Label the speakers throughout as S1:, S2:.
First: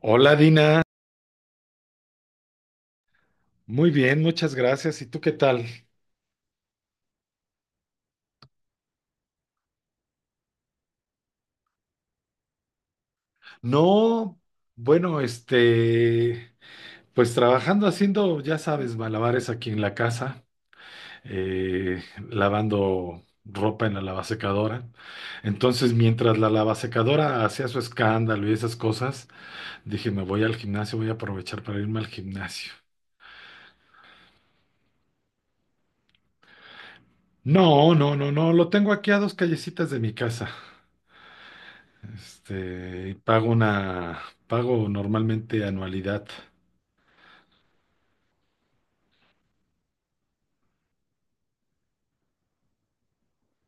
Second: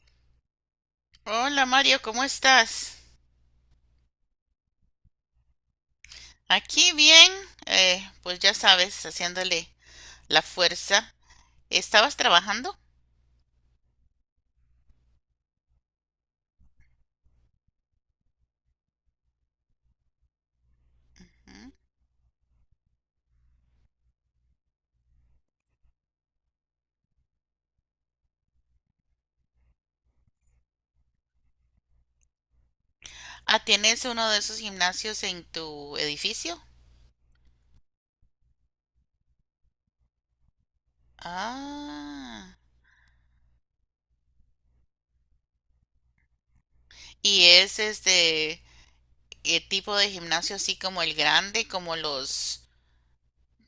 S1: Hola Dina,
S2: Hola Mario, ¿cómo estás?
S1: muy bien, muchas gracias. ¿Y tú qué tal?
S2: Aquí bien, pues ya sabes, haciéndole la fuerza. ¿Estabas trabajando?
S1: No, bueno, pues trabajando haciendo, ya sabes, malabares aquí en la casa,
S2: ¿Mm?
S1: eh, lavando ropa en la lavasecadora. Entonces, mientras la lavasecadora hacía su escándalo y esas cosas, dije, me voy al gimnasio, voy a aprovechar para irme al gimnasio.
S2: Ah, ¿tienes uno de esos gimnasios en tu edificio?
S1: No, no, no, no, lo tengo aquí a dos callecitas de mi casa.
S2: Ah,
S1: Y pago normalmente anualidad.
S2: y es tipo de gimnasio así como el grande, como los,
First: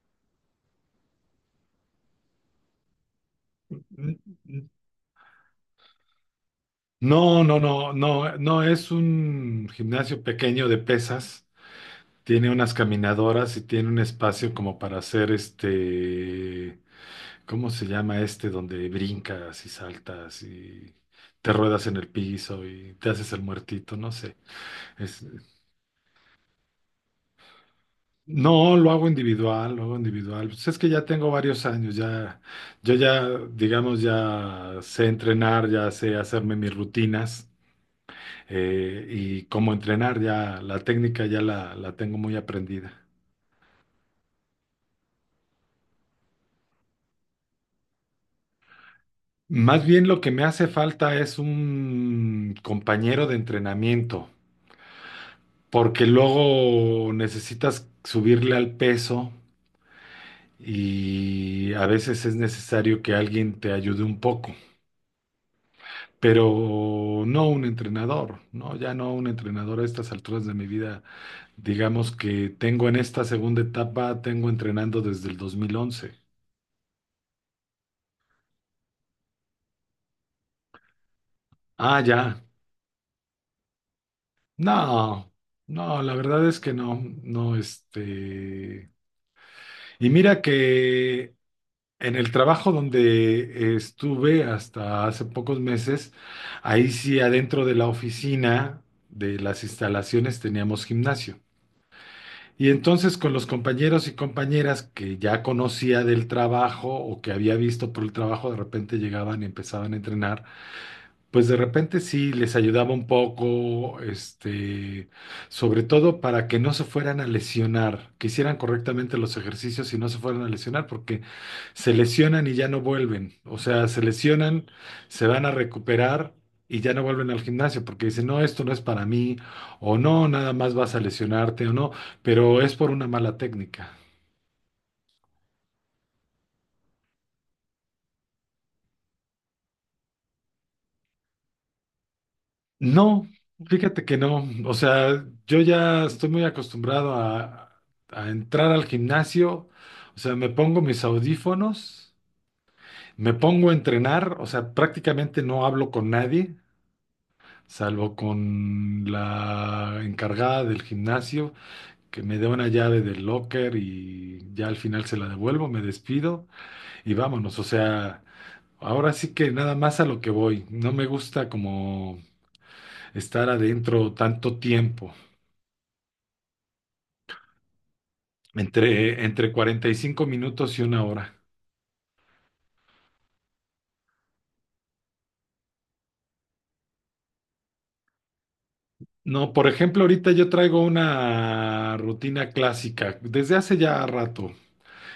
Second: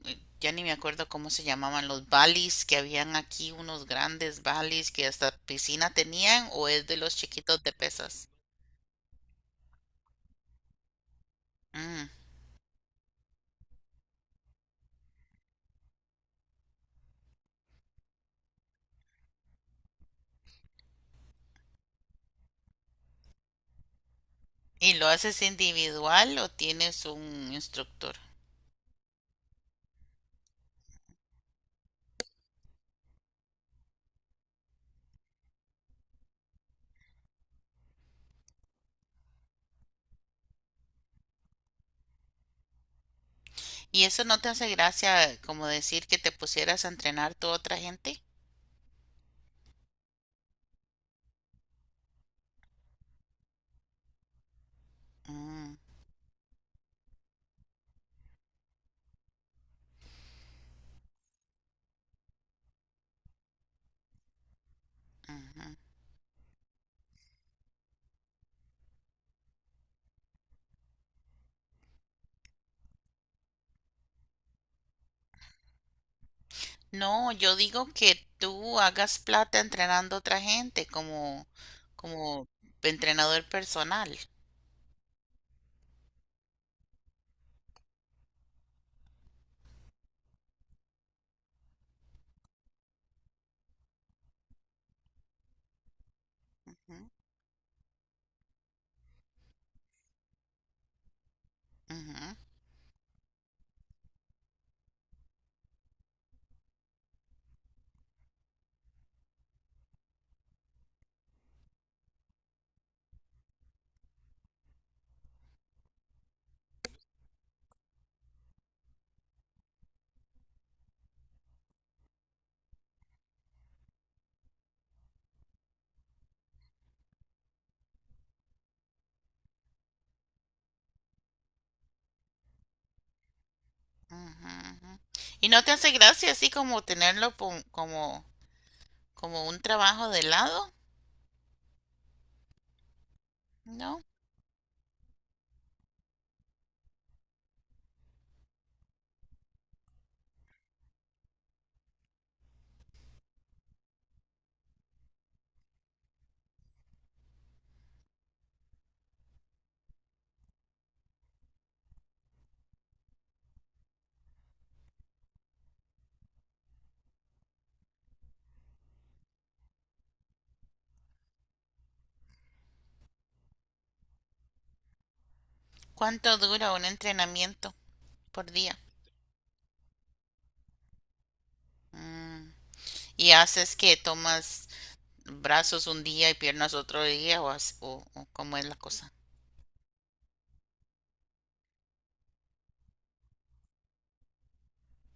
S2: eh, ya ni me acuerdo cómo se llamaban, los balis que habían aquí, unos
S1: N-
S2: grandes
S1: n-
S2: balis que hasta piscina tenían, o es de los
S1: No, no,
S2: chiquitos de
S1: no,
S2: pesas.
S1: no, no, es un gimnasio pequeño de pesas.
S2: Mm.
S1: Tiene unas caminadoras y tiene un espacio como para hacer ¿cómo se llama este? Donde brincas y saltas y te ruedas en el piso y te haces el muertito, no sé.
S2: ¿Y lo
S1: Es-
S2: haces individual o tienes un instructor?
S1: no, lo hago individual, lo hago individual. Pues es que ya tengo varios años, yo ya, digamos, ya sé entrenar, ya sé hacerme mis rutinas. Y cómo entrenar, ya la técnica ya la tengo muy aprendida.
S2: ¿Y eso no te hace gracia como decir que te pusieras a entrenar tú a otra gente?
S1: Más bien lo que me hace falta es un compañero de entrenamiento,
S2: Mm,
S1: porque luego necesitas subirle al peso y a veces es necesario que alguien te ayude un poco,
S2: ujú.
S1: pero no un entrenador, no, ya no un entrenador a estas alturas de mi vida. Digamos que tengo en esta segunda etapa, tengo entrenando desde el 2011.
S2: No, yo digo que tú hagas plata entrenando a otra gente
S1: Ah, ya.
S2: como entrenador personal.
S1: No, no, la verdad es que no, no. Y mira que en el trabajo donde estuve hasta hace pocos meses, ahí
S2: Ujú,
S1: sí adentro de la oficina, de las instalaciones, teníamos gimnasio.
S2: ujú,
S1: Y entonces con los compañeros y compañeras que ya conocía del trabajo o que había visto por el trabajo, de repente llegaban y empezaban a entrenar. Pues de repente sí les ayudaba un poco, sobre todo para que no se fueran a lesionar, que hicieran correctamente los ejercicios y no se fueran a lesionar, porque se lesionan y ya no vuelven. O sea, se lesionan, se van a recuperar y ya no vuelven al gimnasio, porque dicen, no, esto no es para mí, o no, nada más vas a lesionarte, o no, pero es por una mala técnica.
S2: ujú, ujú. ¿Y no te hace gracia así como tenerlo como, como un trabajo de lado?
S1: No,
S2: ¿No?
S1: fíjate que no. O sea, yo ya estoy muy acostumbrado a entrar al gimnasio. O sea, me pongo mis audífonos, me pongo a entrenar. O sea, prácticamente no hablo con nadie, salvo con la encargada del gimnasio, que me dé una llave del locker y ya al final se la devuelvo, me despido y vámonos. O sea, ahora sí que nada más a lo que voy. No me gusta como estar adentro tanto tiempo.
S2: ¿Cuánto dura un entrenamiento por día?
S1: Entre 45 minutos y una hora.
S2: Mm. Y haces que tomas brazos un día y piernas otro día o, o cómo es la cosa.
S1: No, por ejemplo, ahorita yo traigo una rutina clásica desde hace ya rato.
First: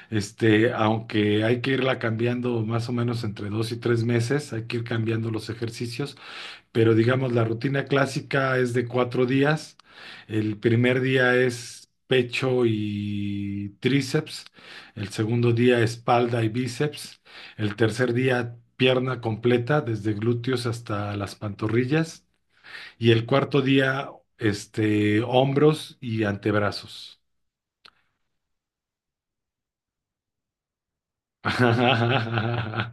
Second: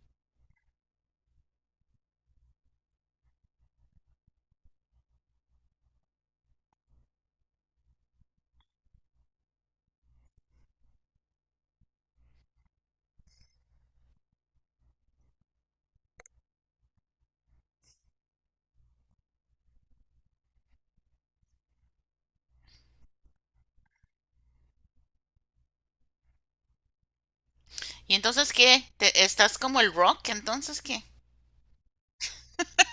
S1: Aunque hay que irla cambiando más o menos entre 2 y 3 meses, hay que ir cambiando los ejercicios, pero digamos la rutina clásica es de 4 días. El primer día es pecho y tríceps, el segundo día espalda y bíceps, el tercer día pierna completa, desde glúteos hasta las pantorrillas, y el cuarto día, hombros y antebrazos.
S2: Y entonces qué, estás como el rock? Entonces qué,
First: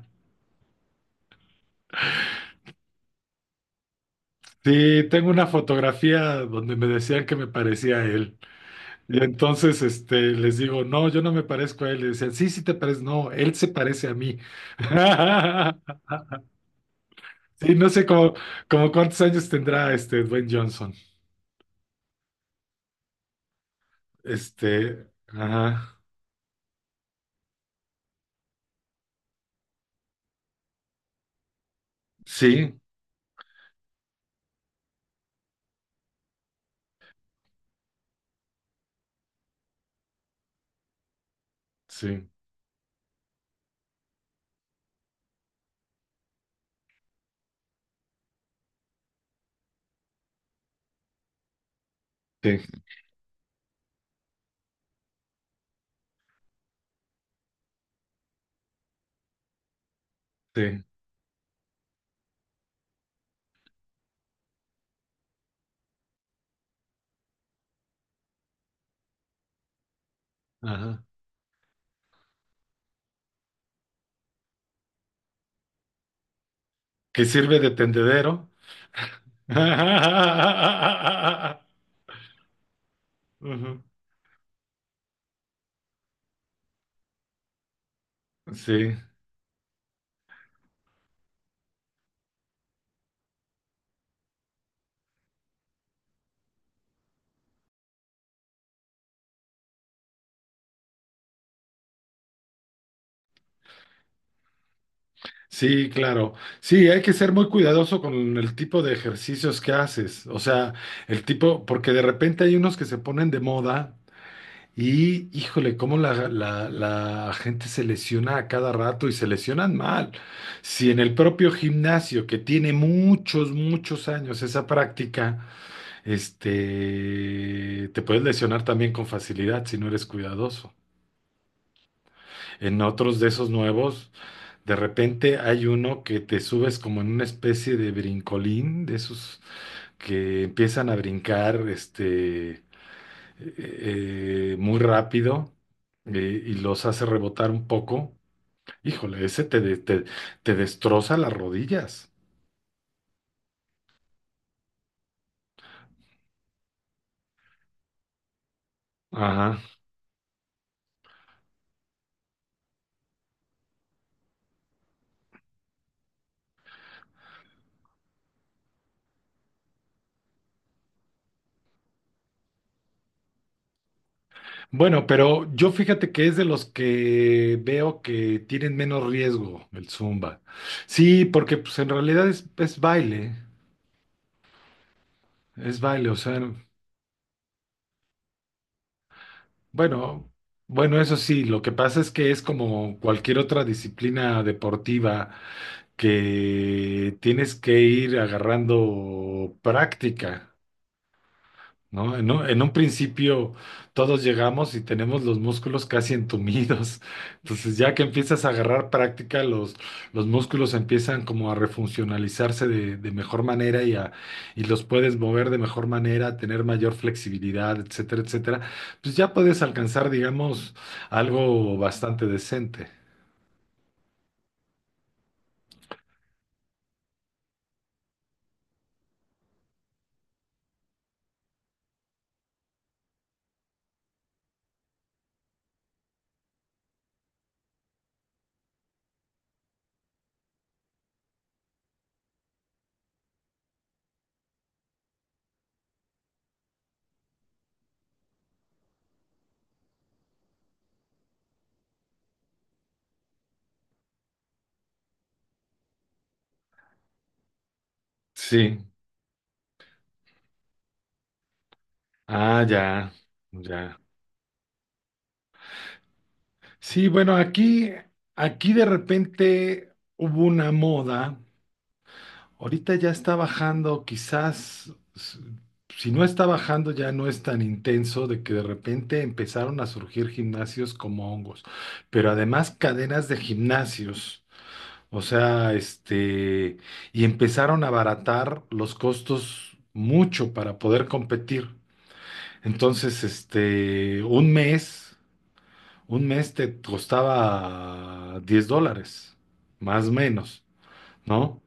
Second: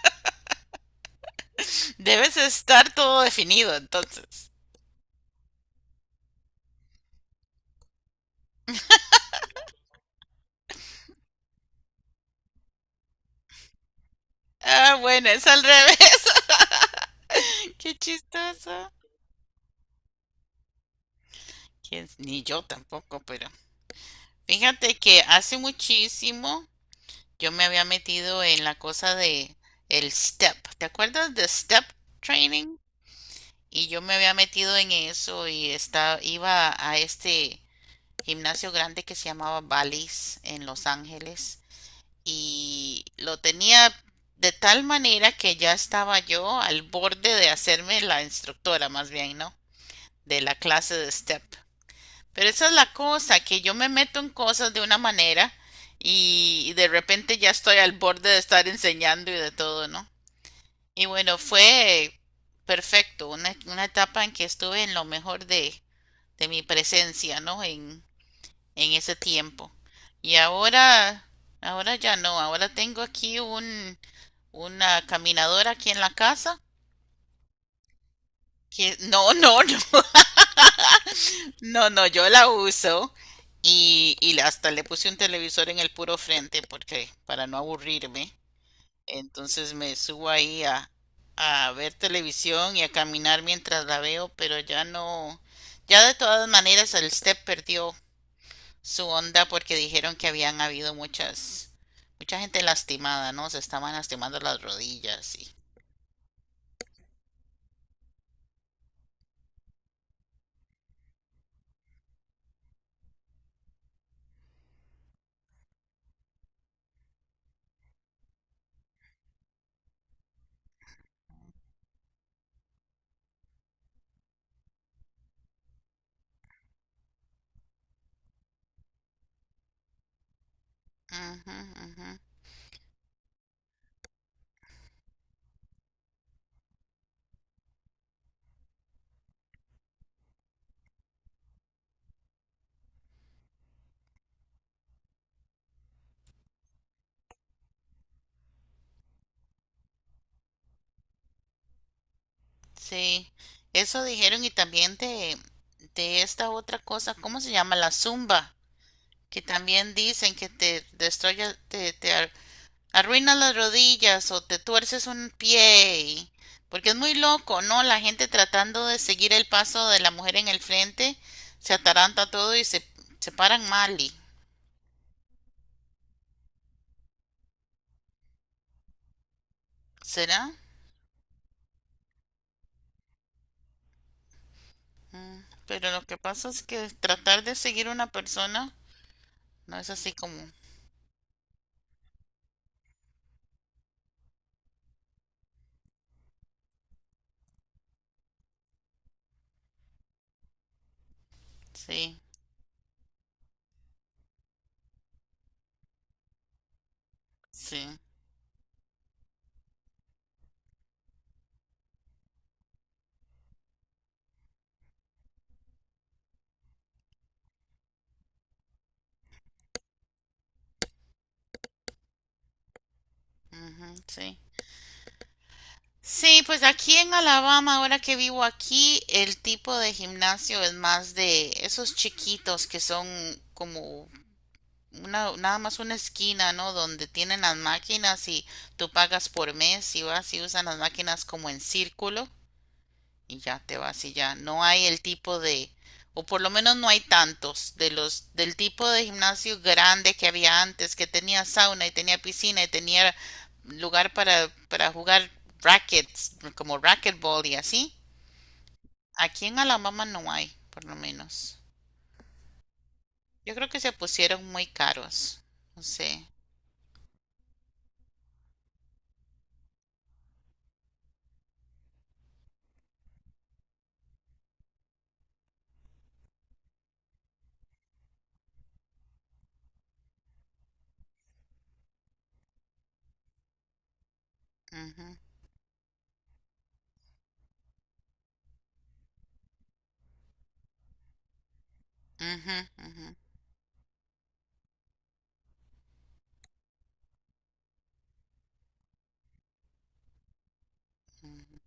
S2: debes estar todo definido, entonces.
S1: Sí, tengo una fotografía donde me decían que me parecía a él. Y entonces les digo, no, yo no me parezco a él. Y decían, sí, sí te pareces. No, él se parece a mí.
S2: Ah, bueno, es al revés.
S1: Sí, no
S2: Qué
S1: sé cómo
S2: chistoso.
S1: cuántos años tendrá este Dwayne Johnson.
S2: Ni yo tampoco? Pero fíjate que hace
S1: Ajá.
S2: muchísimo yo me había metido en la cosa de el step. ¿Te acuerdas de step
S1: Sí,
S2: training? Y yo me había metido en eso y estaba, iba a este gimnasio grande que se llamaba Bally's en Los Ángeles
S1: sí,
S2: y lo tenía de tal manera que ya estaba yo al borde de hacerme la instructora, más bien, ¿no? De la clase de step. Pero
S1: sí,
S2: esa es la cosa, que yo me meto en cosas de una manera y de repente ya estoy al borde de estar enseñando y de todo, ¿no?
S1: sí,
S2: Y bueno, fue perfecto, una etapa en que estuve en lo mejor de mi presencia, ¿no? En ese tiempo. Y
S1: ajá.
S2: ahora, ahora ya no, ahora tengo aquí un, una caminadora aquí en la casa
S1: Que sirve de tendedero.
S2: que no, no, yo la uso
S1: Ujú.
S2: y hasta le puse un televisor en el puro frente porque para no aburrirme.
S1: Sí,
S2: Entonces me subo ahí a ver televisión y a caminar mientras la veo, pero ya no, ya de todas maneras el step perdió su onda porque dijeron que habían habido muchas, mucha gente lastimada, ¿no? Se estaban lastimando las rodillas y...
S1: sí, claro. Sí, hay que ser muy cuidadoso con el tipo de ejercicios que haces. O sea, el tipo, porque de repente hay unos que se ponen de moda. Y híjole, cómo la gente se lesiona a cada rato y se lesionan mal. Si en el propio gimnasio, que tiene muchos, muchos años esa práctica, te puedes lesionar también con facilidad si no eres cuidadoso.
S2: Ujú, ujú.
S1: En otros de esos nuevos, de repente hay uno que te subes como en una especie de brincolín, de esos que empiezan a brincar, muy rápido, y los hace rebotar un poco, híjole, ese te, te destroza las rodillas.
S2: Sí, eso dijeron y también de esta otra cosa, ¿cómo se llama? La zumba, que
S1: Ajá.
S2: también dicen que te destruye, te, arruina las rodillas o te tuerces un pie, porque es muy loco, ¿no? La gente tratando de seguir el paso de la mujer en el frente, se ataranta todo y se paran mal,
S1: Bueno, pero yo fíjate que es de los que veo que tienen menos riesgo el zumba.
S2: ¿será?
S1: Sí, porque pues en realidad es baile,
S2: Mm,
S1: es
S2: pero lo
S1: baile, o
S2: que
S1: sea,
S2: pasa es que tratar de seguir una persona no es así
S1: bueno,
S2: como,
S1: bueno, eso sí, lo que pasa es que es como cualquier otra disciplina deportiva que tienes que ir agarrando práctica, ¿no?
S2: sí,
S1: En un principio todos llegamos y tenemos los músculos casi entumidos. Entonces, ya
S2: sí,
S1: que empiezas a agarrar práctica, los músculos empiezan como a refuncionalizarse de mejor manera y, a, y los puedes mover de mejor manera, tener mayor flexibilidad, etcétera, etcétera. Pues ya puedes alcanzar, digamos, algo bastante decente.
S2: ujú, sí. Sí, pues aquí en Alabama, ahora que vivo aquí, el tipo de gimnasio es más de esos chiquitos que son como una, nada más una esquina, ¿no? Donde tienen las máquinas y tú pagas por mes y vas y usan las máquinas como en círculo. Y ya te vas y ya no hay el tipo de, o por lo menos no hay tantos de los del tipo de gimnasio grande que había antes, que tenía sauna y tenía piscina y tenía lugar para jugar rackets, como racquetball y así.
S1: Sí.
S2: Aquí en Alabama no hay, por lo menos.
S1: Ah, ya,
S2: Yo creo que se
S1: ya.
S2: pusieron muy caros. No sé.
S1: Sí, bueno, aquí de repente hubo una moda. Ahorita ya está bajando, quizás, si no está bajando, ya no es tan intenso de que de repente empezaron a surgir gimnasios como hongos, pero además cadenas de gimnasios.
S2: Ujú,
S1: O sea, y empezaron a abaratar los costos mucho para poder competir.
S2: ujú, ujú,
S1: Entonces, un mes. Un mes te costaba $10, más o menos,
S2: ujú.
S1: ¿no?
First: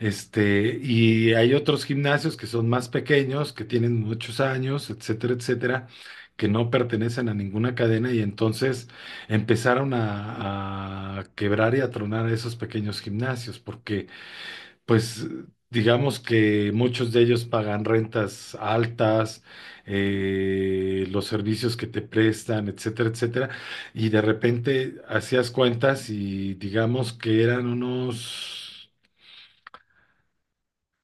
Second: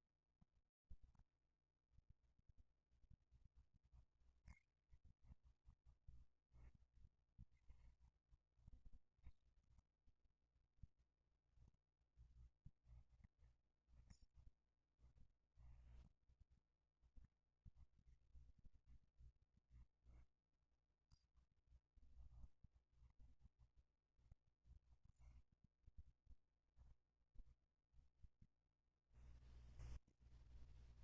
S1: Y hay otros gimnasios que son más pequeños, que tienen muchos años, etcétera, etcétera, que no pertenecen a ninguna cadena y entonces empezaron a quebrar y a tronar esos pequeños gimnasios porque pues digamos que muchos de ellos pagan rentas altas, los servicios que te prestan, etcétera, etcétera. Y de repente hacías cuentas y digamos que eran unos,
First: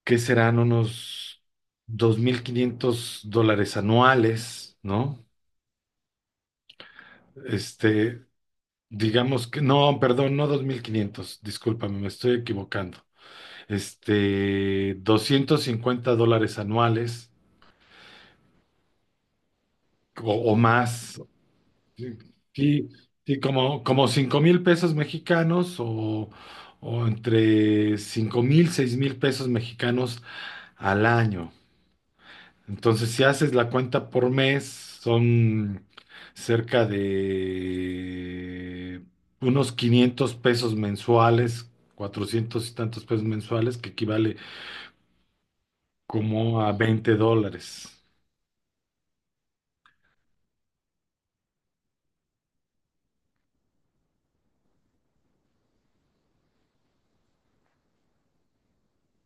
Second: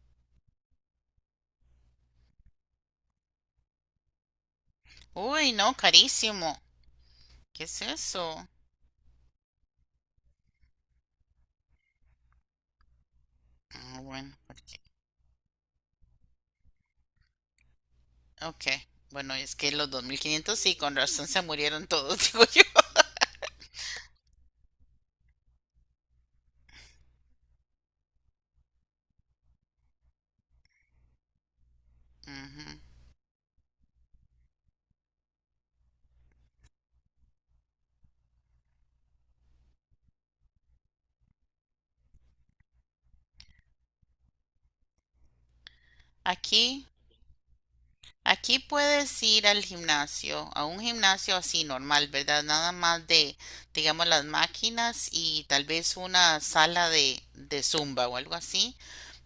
S1: ¿qué serán? Unos $2,500 anuales, ¿no?
S2: Uy, no, carísimo. ¿Qué es
S1: Este,
S2: eso?
S1: digamos que, no, perdón, no 2,500, discúlpame, me estoy equivocando.
S2: Ah, bueno, ok.
S1: $250 anuales.
S2: Ok. Bueno, es que los dos mil
S1: O, o
S2: quinientos sí, con
S1: más,
S2: razón se murieron
S1: sí,
S2: todos, digo yo.
S1: sí, sí, como, como 5,000 pesos mexicanos o entre 5,000, 6,000 pesos mexicanos al año.
S2: Ujú.
S1: Entonces, si haces la cuenta por mes, son cerca de unos 500 pesos mensuales, 400 y tantos pesos mensuales, que equivale como a
S2: Aquí,
S1: $20.
S2: aquí puedes ir al gimnasio, a un gimnasio así normal, ¿verdad? Nada más de, digamos, las máquinas y tal vez una sala de zumba o algo así.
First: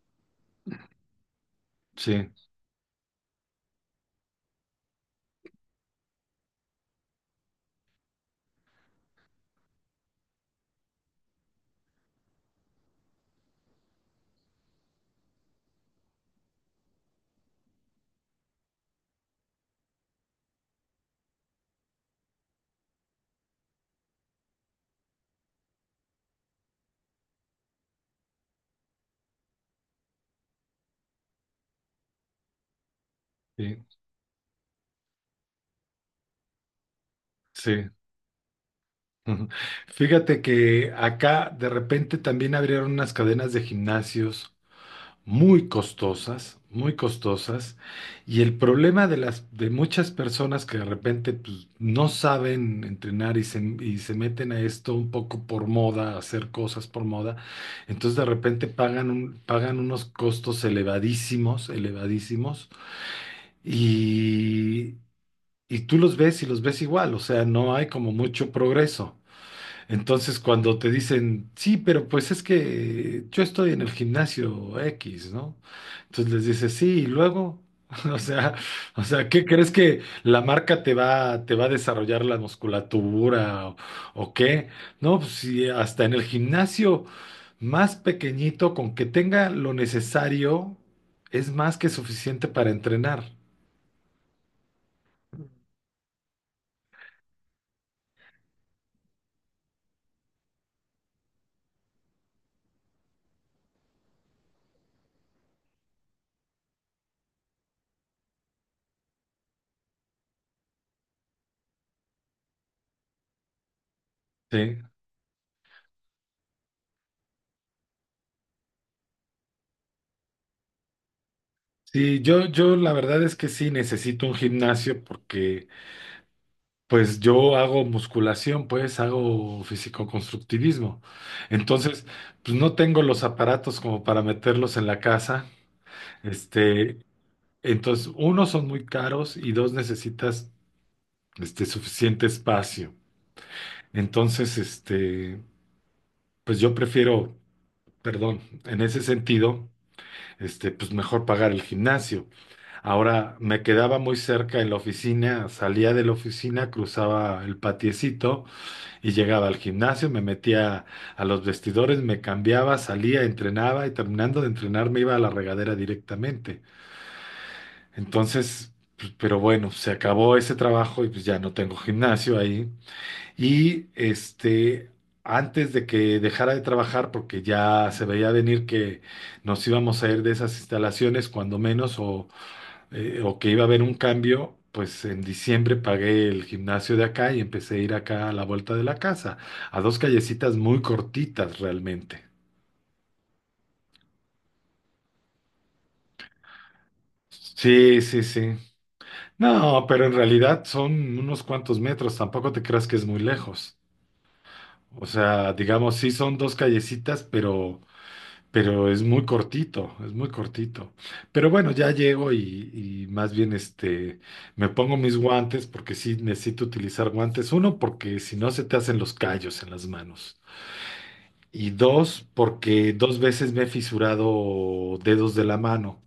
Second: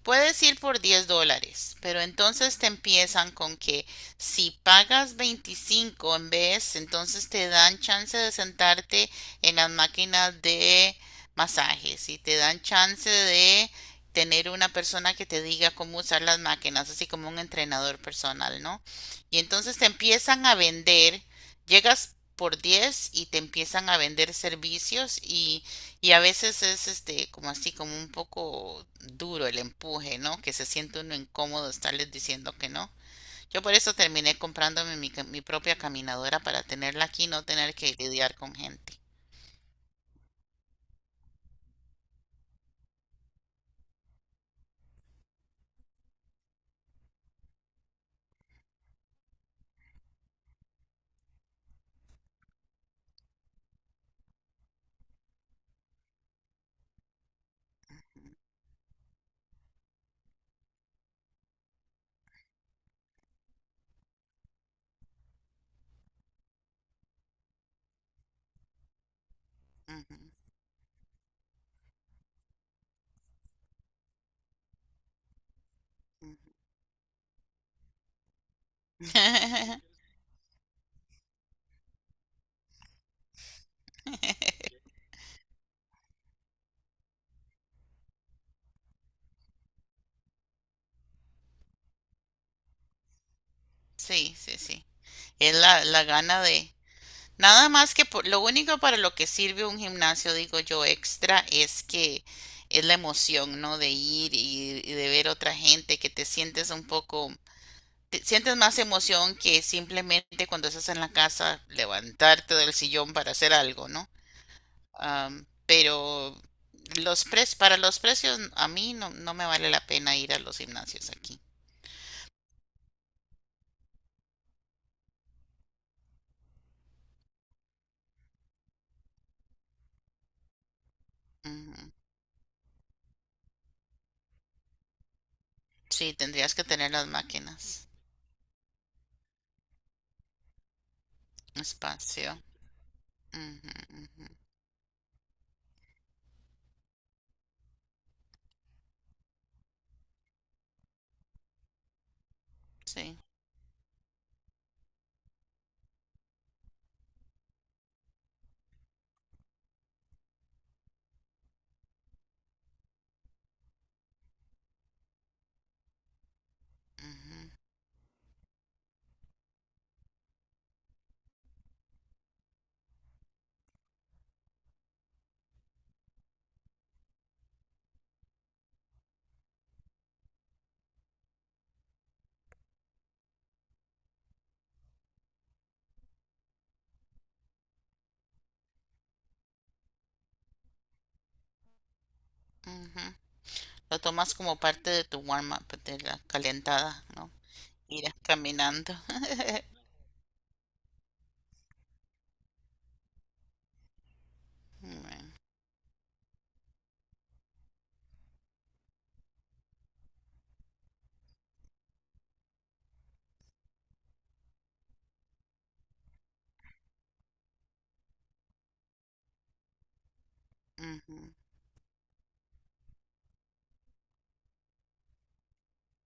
S2: Puedes ir por 10 dólares, pero
S1: Sí,
S2: entonces te empiezan con que si pagas 25 en vez, entonces te dan chance de sentarte en las máquinas de masajes y te dan chance de tener una persona que te diga cómo usar las máquinas, así como un entrenador personal, ¿no? Y entonces te empiezan a vender, llegas por 10 y te empiezan a vender servicios y a veces es este como así, como un poco duro el empuje, ¿no? Que se siente uno incómodo estarles diciendo que no. Yo por
S1: sí,
S2: eso terminé comprándome mi propia caminadora para tenerla aquí y no tener
S1: sí.
S2: que lidiar con gente.
S1: Ujú. Fíjate que acá de repente también abrieron unas cadenas de gimnasios muy costosas, y el problema de las de muchas personas que de repente pues, no saben entrenar y y se meten a esto un poco por moda, a hacer cosas por moda, entonces de repente pagan pagan unos costos elevadísimos, elevadísimos, y y tú los ves y los ves igual, o sea, no hay como mucho progreso.
S2: Ujú,
S1: Entonces, cuando te dicen, sí, pero pues es que yo estoy en el gimnasio X, ¿no? Entonces
S2: ujú,
S1: les dices, sí, y luego, o sea, o sea, ¿qué crees que la marca te va a desarrollar la musculatura o qué? No, pues sí, hasta en el gimnasio más pequeñito, con que tenga lo necesario, es más que suficiente para entrenar,
S2: sí, sí, sí. Es la, la gana de... Nada más lo único para lo que sirve un gimnasio, digo yo, extra, es que es la emoción, ¿no? De ir y de ver otra gente, que te sientes un poco sientes más emoción que simplemente cuando estás en la casa levantarte del sillón para hacer algo, ¿no?
S1: ¿sí?
S2: Am, pero para los precios a mí no, no me vale la pena ir a los gimnasios aquí.
S1: Sí, yo la verdad es que sí necesito un gimnasio porque pues yo hago musculación, pues hago fisicoconstructivismo.
S2: Ujú.
S1: Entonces, pues no tengo los aparatos como para meterlos en la casa.
S2: Sí, tendrías que tener
S1: Este,
S2: las máquinas,
S1: entonces, uno, son muy caros y dos, necesitas suficiente
S2: espacio.
S1: espacio.
S2: Ujú, ujú.
S1: Entonces, pues yo prefiero, perdón, en ese sentido, pues mejor pagar el gimnasio.
S2: Sí.
S1: Ahora me quedaba muy cerca en la oficina, salía de la oficina, cruzaba el patiecito y llegaba al gimnasio, me metía a los vestidores, me cambiaba, salía, entrenaba y terminando de entrenar me iba a la regadera directamente.
S2: Ujú,
S1: Entonces, pues, pero bueno, se acabó ese trabajo y pues ya no tengo gimnasio ahí. Y antes de que dejara de trabajar, porque ya se veía venir que nos íbamos a ir de esas instalaciones, cuando menos, o que iba a haber un cambio, pues en diciembre pagué el gimnasio de acá y empecé a ir acá a la vuelta de la casa, a dos callecitas muy cortitas realmente.
S2: ujú. Lo tomas como parte de tu warm-up, de la calentada, ¿no?
S1: Sí,
S2: Ir
S1: sí, sí.
S2: caminando.
S1: No, pero en realidad son unos cuantos metros, tampoco te creas que es muy lejos. O
S2: Bueno,
S1: sea, digamos, sí son dos callecitas, pero es muy cortito, es muy cortito. Pero bueno, ya llego y más bien me pongo mis guantes porque sí necesito utilizar guantes. Uno, porque si no se te hacen los callos en las manos.
S2: ujú,
S1: Y dos, porque dos veces me he fisurado dedos de la mano.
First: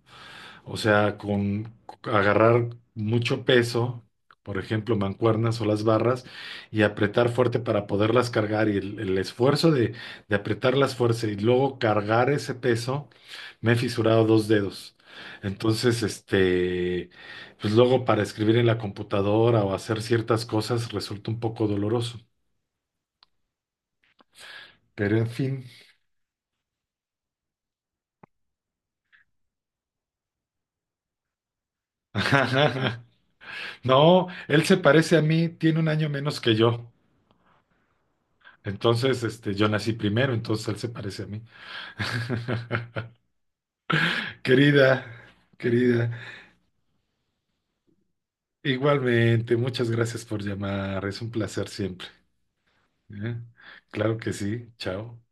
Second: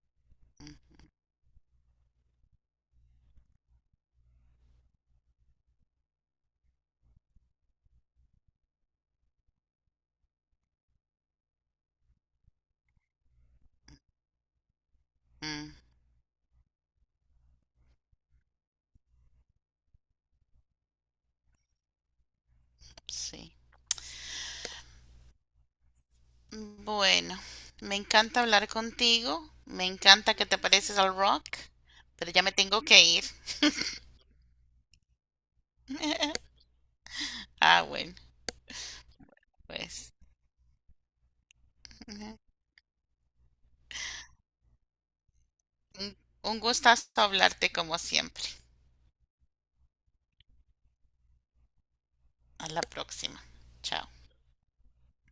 S1: O
S2: ujú,
S1: sea, con agarrar mucho peso, por ejemplo, mancuernas o las barras, y apretar fuerte para poderlas cargar. Y el esfuerzo de apretarlas fuerte y luego cargar ese peso, me he fisurado dos dedos.
S2: mm,
S1: Entonces, pues luego para escribir en la computadora o hacer ciertas cosas resulta un poco doloroso.
S2: sí.
S1: Pero en fin.
S2: Bueno, me encanta hablar contigo, me encanta que te pareces al rock, pero ya me tengo que ir.
S1: No, él se parece a mí, tiene un año menos que yo.
S2: Ah, bueno,
S1: Entonces, yo nací
S2: pues.
S1: primero, entonces él se parece a mí. Querida, querida,
S2: Un gustazo hablarte como siempre.
S1: igualmente, muchas gracias por llamar, es un placer siempre.
S2: A la próxima.
S1: ¿Eh?
S2: Chao.
S1: Claro que sí, chao.